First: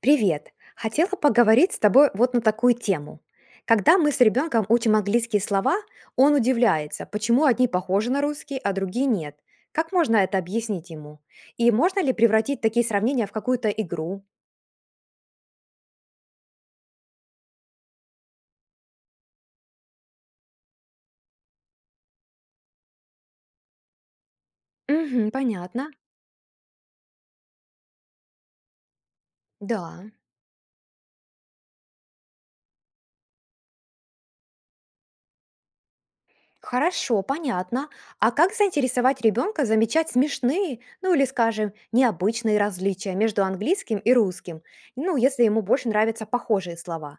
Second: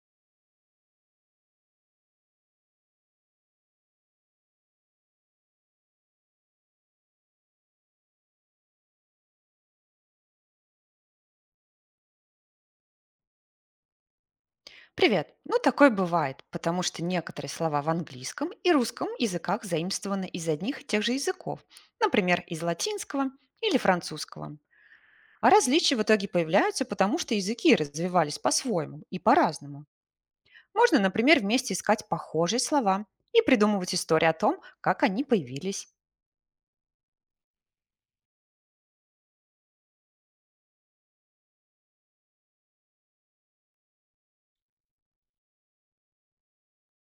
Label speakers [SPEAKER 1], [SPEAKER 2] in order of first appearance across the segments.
[SPEAKER 1] Привет! Хотела поговорить с тобой вот на такую тему. Когда мы с ребенком учим английские слова, он удивляется, почему одни похожи на русский, а другие нет. Как можно это объяснить ему? И можно ли превратить такие сравнения в какую-то игру?
[SPEAKER 2] Привет. Ну, такое бывает, потому что некоторые слова в английском и русском языках заимствованы из одних и тех же языков, например, из латинского или французского.
[SPEAKER 1] Угу,
[SPEAKER 2] А
[SPEAKER 1] понятно.
[SPEAKER 2] различия в итоге появляются, потому что языки развивались по-своему и по-разному.
[SPEAKER 1] Да.
[SPEAKER 2] Можно, например, вместе искать похожие слова и придумывать истории о том, как они появились.
[SPEAKER 1] Хорошо, понятно. А как заинтересовать ребенка замечать смешные, ну или, скажем, необычные различия между английским и русским? Ну, если ему больше нравятся похожие слова.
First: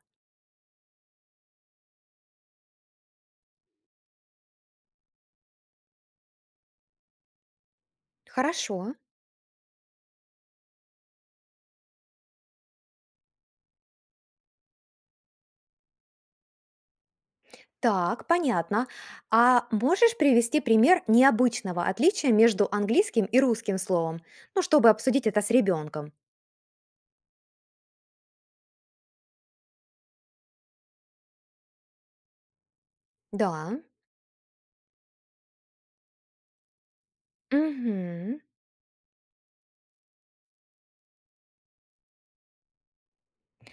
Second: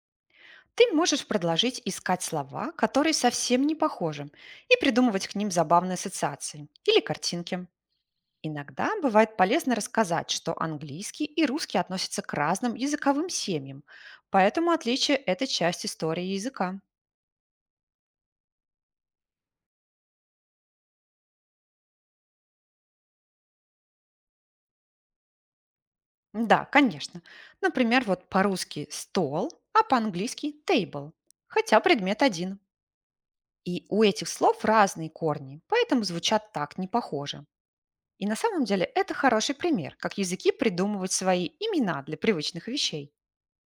[SPEAKER 2] Ты можешь предложить искать слова, которые совсем не похожи, и придумывать к ним забавные ассоциации или картинки.
[SPEAKER 1] Хорошо.
[SPEAKER 2] Иногда бывает полезно рассказать, что английский и русский относятся к разным языковым семьям, поэтому отличие– это часть истории языка.
[SPEAKER 1] Так, понятно. А можешь привести пример необычного отличия между английским и русским словом? Ну, чтобы обсудить это с ребенком.
[SPEAKER 2] Да, конечно. Например, вот по-русски «стол», а по-английски «table», хотя предмет один.
[SPEAKER 1] Да.
[SPEAKER 2] И у этих слов разные корни, поэтому звучат так не похоже. И на
[SPEAKER 1] Мгм.
[SPEAKER 2] самом деле это хороший пример, как языки придумывают свои имена для привычных вещей.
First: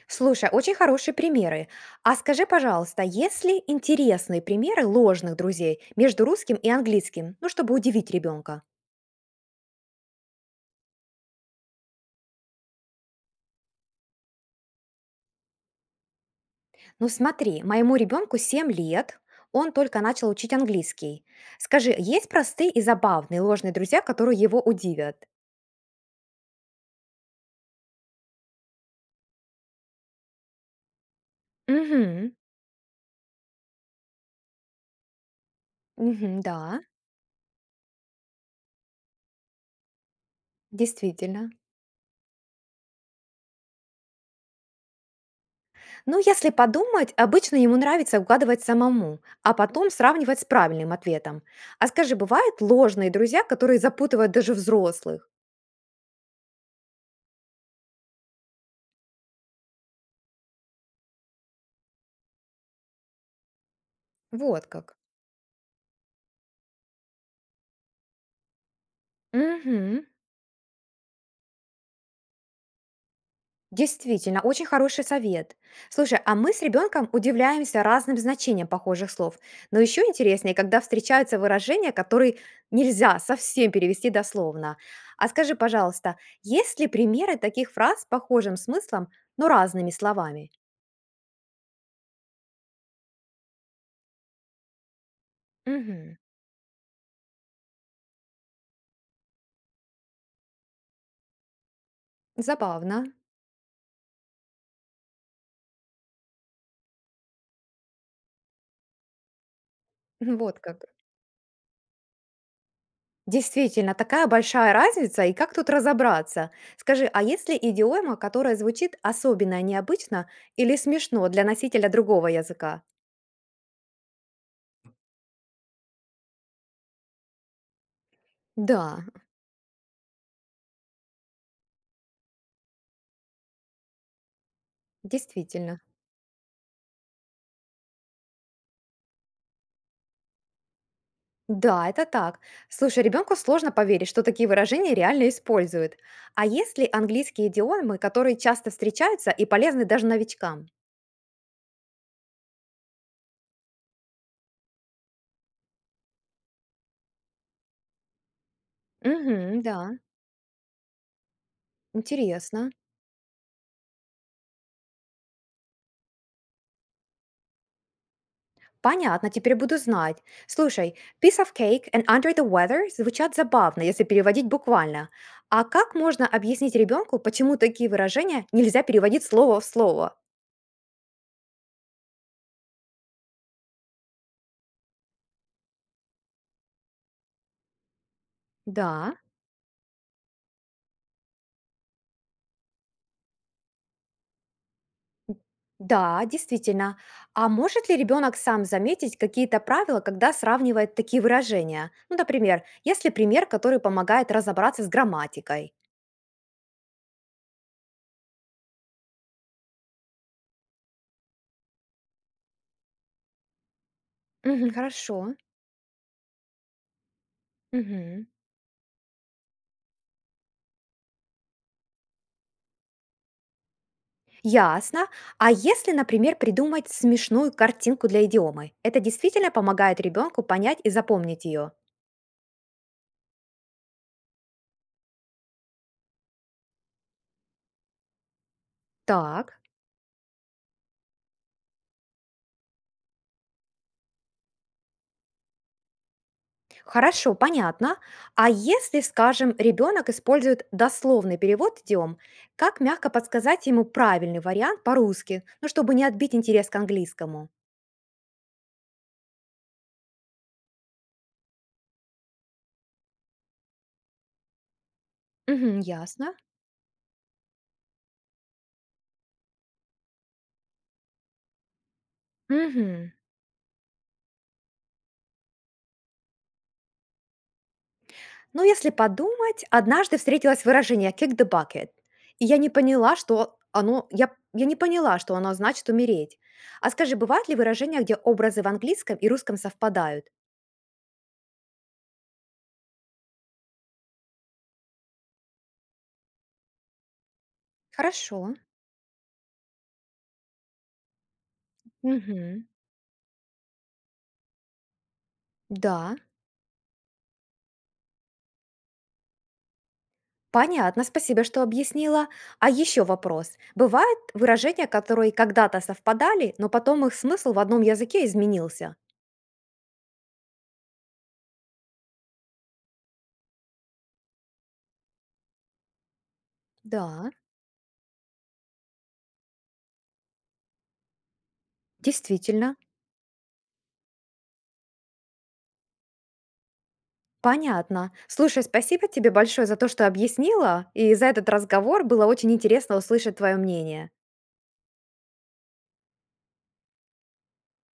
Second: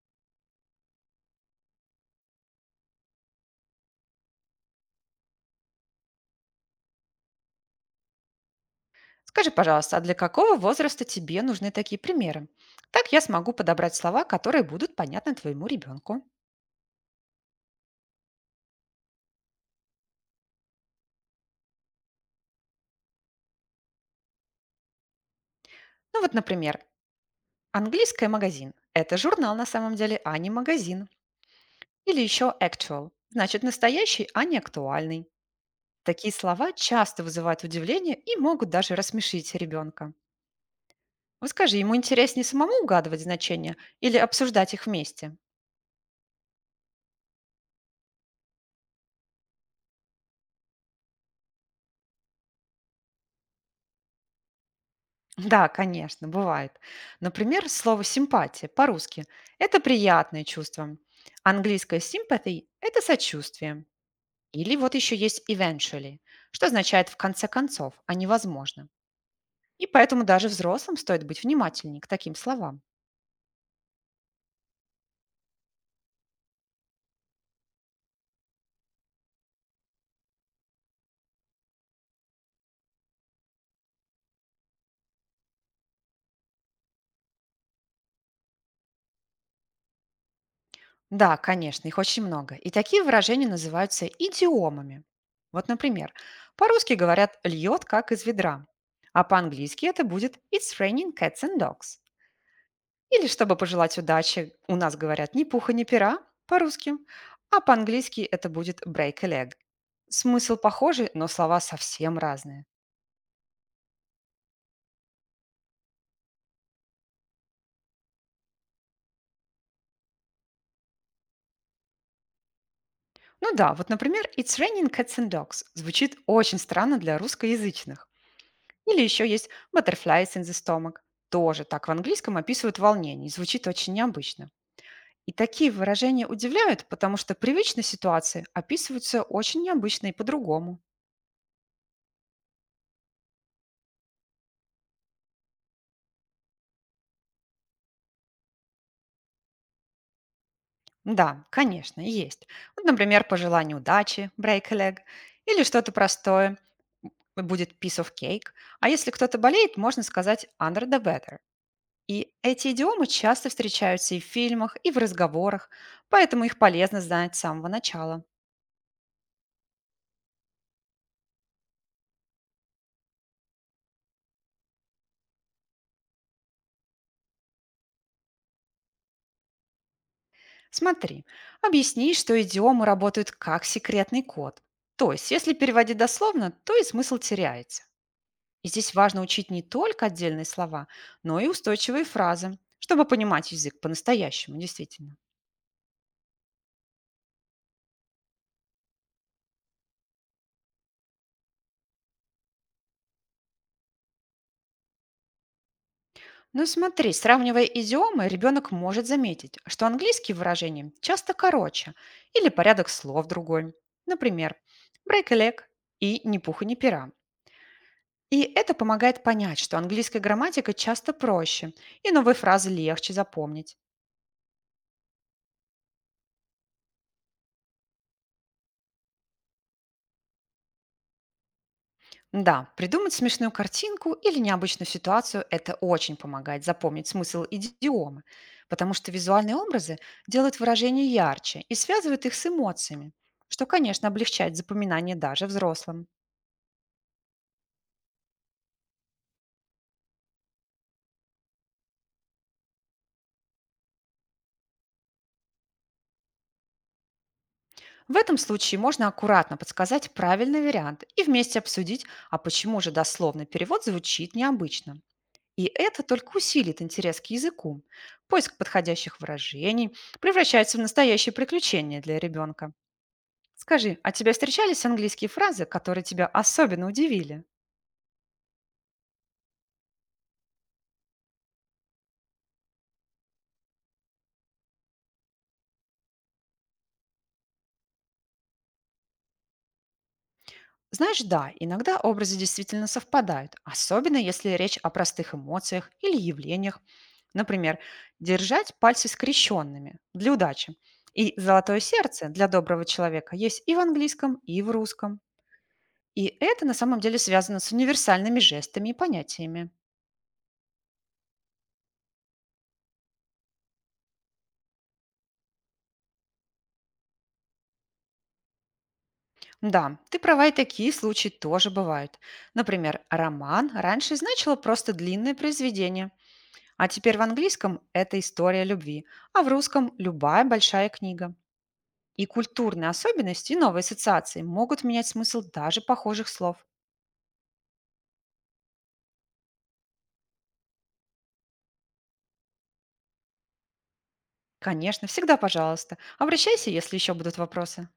[SPEAKER 1] Слушай, очень хорошие примеры. А скажи, пожалуйста, есть ли интересные примеры ложных друзей между русским и английским? Ну, чтобы удивить ребенка.
[SPEAKER 2] Скажи, пожалуйста, а для какого возраста тебе нужны такие примеры? Так я смогу подобрать слова, которые будут понятны твоему ребенку.
[SPEAKER 1] Ну, смотри, моему ребенку 7 лет, он только начал учить английский. Скажи, есть простые и забавные ложные друзья, которые его удивят?
[SPEAKER 2] Ну вот, например, английское магазин. Это журнал на самом деле, а не магазин. Или
[SPEAKER 1] Угу.
[SPEAKER 2] еще actual. Значит, настоящий, а не актуальный.
[SPEAKER 1] Угу,
[SPEAKER 2] Такие слова
[SPEAKER 1] да.
[SPEAKER 2] часто вызывают удивление и могут даже рассмешить ребенка.
[SPEAKER 1] Действительно.
[SPEAKER 2] Вот скажи, ему интереснее самому угадывать значения или обсуждать их вместе?
[SPEAKER 1] Ну, если подумать, обычно ему нравится угадывать самому, а потом сравнивать с правильным ответом. А скажи, бывают ложные друзья, которые запутывают даже взрослых?
[SPEAKER 2] Да, конечно, бывает. Например, слово симпатия по-русски– это приятное чувство. Английское sympathy– это сочувствие.
[SPEAKER 1] Вот
[SPEAKER 2] Или вот
[SPEAKER 1] как.
[SPEAKER 2] еще есть eventually, что означает в конце концов, а невозможно. И
[SPEAKER 1] Угу.
[SPEAKER 2] поэтому даже взрослым стоит быть внимательнее к таким словам.
[SPEAKER 1] Действительно, очень хороший совет. Слушай, а мы с ребенком удивляемся разным значениям похожих слов. Но еще интереснее, когда встречаются выражения, которые нельзя совсем перевести дословно. А скажи, пожалуйста, есть ли примеры таких фраз с похожим смыслом, но разными словами?
[SPEAKER 2] Да, конечно, их очень много. И такие выражения называются идиомами. Вот, например,
[SPEAKER 1] Мгм.
[SPEAKER 2] по-русски говорят «льет как из ведра», а по-английски это будет «it's raining cats and dogs».
[SPEAKER 1] Забавно.
[SPEAKER 2] Или чтобы пожелать удачи, у нас говорят «ни пуха, ни пера» по-русски, а по-английски это будет «break a leg». Смысл
[SPEAKER 1] Вот как.
[SPEAKER 2] похожий, но слова совсем разные.
[SPEAKER 1] Действительно, такая большая разница, и как тут разобраться? Скажи, а есть ли идиома, которая звучит особенно необычно или смешно для носителя другого языка?
[SPEAKER 2] Ну да, вот, например, «It's raining cats and dogs» звучит очень странно для русскоязычных. Или
[SPEAKER 1] Да,
[SPEAKER 2] еще есть «butterflies in the stomach». Тоже так в английском описывают волнение, и звучит очень необычно. И такие
[SPEAKER 1] действительно.
[SPEAKER 2] выражения удивляют, потому что привычные ситуации описываются очень необычно и по-другому.
[SPEAKER 1] Да, это так. Слушай, ребенку сложно поверить, что такие выражения реально используют. А есть ли английские идиомы, которые часто встречаются и полезны даже новичкам?
[SPEAKER 2] Да, конечно, есть. Вот, например, пожелание удачи, break a leg, или что-то простое, будет piece of cake. А если кто-то
[SPEAKER 1] Угу,
[SPEAKER 2] болеет,
[SPEAKER 1] да,
[SPEAKER 2] можно сказать under the weather. И эти
[SPEAKER 1] интересно.
[SPEAKER 2] идиомы часто встречаются и в фильмах, и в разговорах, поэтому их полезно знать с самого начала.
[SPEAKER 1] Понятно, теперь буду знать. Слушай, piece of cake and under the weather звучат забавно, если переводить буквально. А как можно объяснить ребенку, почему такие выражения нельзя переводить слово в слово?
[SPEAKER 2] Смотри, объясни, что идиомы работают как секретный код. То есть, если переводить дословно, то и смысл теряется. И здесь
[SPEAKER 1] Да,
[SPEAKER 2] важно учить не только отдельные слова, но и устойчивые фразы, чтобы понимать язык по-настоящему, действительно.
[SPEAKER 1] да, действительно. А может ли ребенок сам заметить какие-то правила, когда сравнивает такие выражения? Ну, например, если пример, который помогает разобраться с грамматикой.
[SPEAKER 2] Ну и смотри, сравнивая идиомы, ребенок может заметить, что английские выражения часто короче или порядок слов другой. Например,
[SPEAKER 1] Мгм,
[SPEAKER 2] break
[SPEAKER 1] хорошо.
[SPEAKER 2] a leg и ни пуха ни пера.
[SPEAKER 1] Мгм.
[SPEAKER 2] И это помогает понять, что английская грамматика часто проще, и новые фразы легче запомнить.
[SPEAKER 1] Ясно. А если, например, придумать смешную картинку для идиомы? Это действительно помогает ребенку понять и запомнить ее.
[SPEAKER 2] Да, придумать смешную картинку или необычную ситуацию– это очень помогает запомнить смысл идиомы, потому что визуальные
[SPEAKER 1] Так,
[SPEAKER 2] образы делают выражения ярче и связывают их с эмоциями, что, конечно, облегчает запоминание даже взрослым.
[SPEAKER 1] хорошо, понятно. А если, скажем, ребенок использует дословный перевод идиом, как мягко подсказать ему правильный вариант по-русски, ну, чтобы не отбить интерес к английскому?
[SPEAKER 2] В этом случае можно аккуратно подсказать правильный вариант и вместе обсудить, а почему же дословный перевод звучит необычно. И
[SPEAKER 1] Угу,
[SPEAKER 2] это
[SPEAKER 1] ясно.
[SPEAKER 2] только усилит интерес к языку. Поиск подходящих выражений превращается в настоящее приключение для ребенка.
[SPEAKER 1] Угу.
[SPEAKER 2] Скажи, а тебя встречались английские фразы, которые тебя особенно удивили?
[SPEAKER 1] Но если подумать, однажды встретилось выражение kick the bucket, и я не поняла, что оно я не поняла, что оно значит умереть. А скажи, бывают ли выражения, где образы в английском и русском совпадают?
[SPEAKER 2] Знаешь, да, иногда образы действительно совпадают, особенно если речь о простых эмоциях или явлениях. Например,
[SPEAKER 1] Хорошо.
[SPEAKER 2] держать пальцы скрещенными для удачи. И золотое сердце для
[SPEAKER 1] Мгм.
[SPEAKER 2] доброго человека есть и в английском, и в русском.
[SPEAKER 1] Да.
[SPEAKER 2] И это на самом деле связано с универсальными жестами и понятиями.
[SPEAKER 1] Понятно, спасибо, что объяснила. А еще вопрос. Бывают выражения, которые когда-то совпадали, но потом их смысл в одном языке изменился?
[SPEAKER 2] Да, ты права, и такие случаи тоже бывают. Например, роман раньше значило просто длинное произведение, а теперь в
[SPEAKER 1] Да,
[SPEAKER 2] английском это история любви, а в русском любая большая книга. И
[SPEAKER 1] действительно.
[SPEAKER 2] культурные особенности и новые ассоциации могут менять смысл даже похожих слов.
[SPEAKER 1] Понятно. Слушай, спасибо тебе большое за то, что объяснила, и за этот разговор. Было очень интересно услышать твое мнение.
[SPEAKER 2] Конечно, всегда пожалуйста. Обращайся, если еще будут вопросы.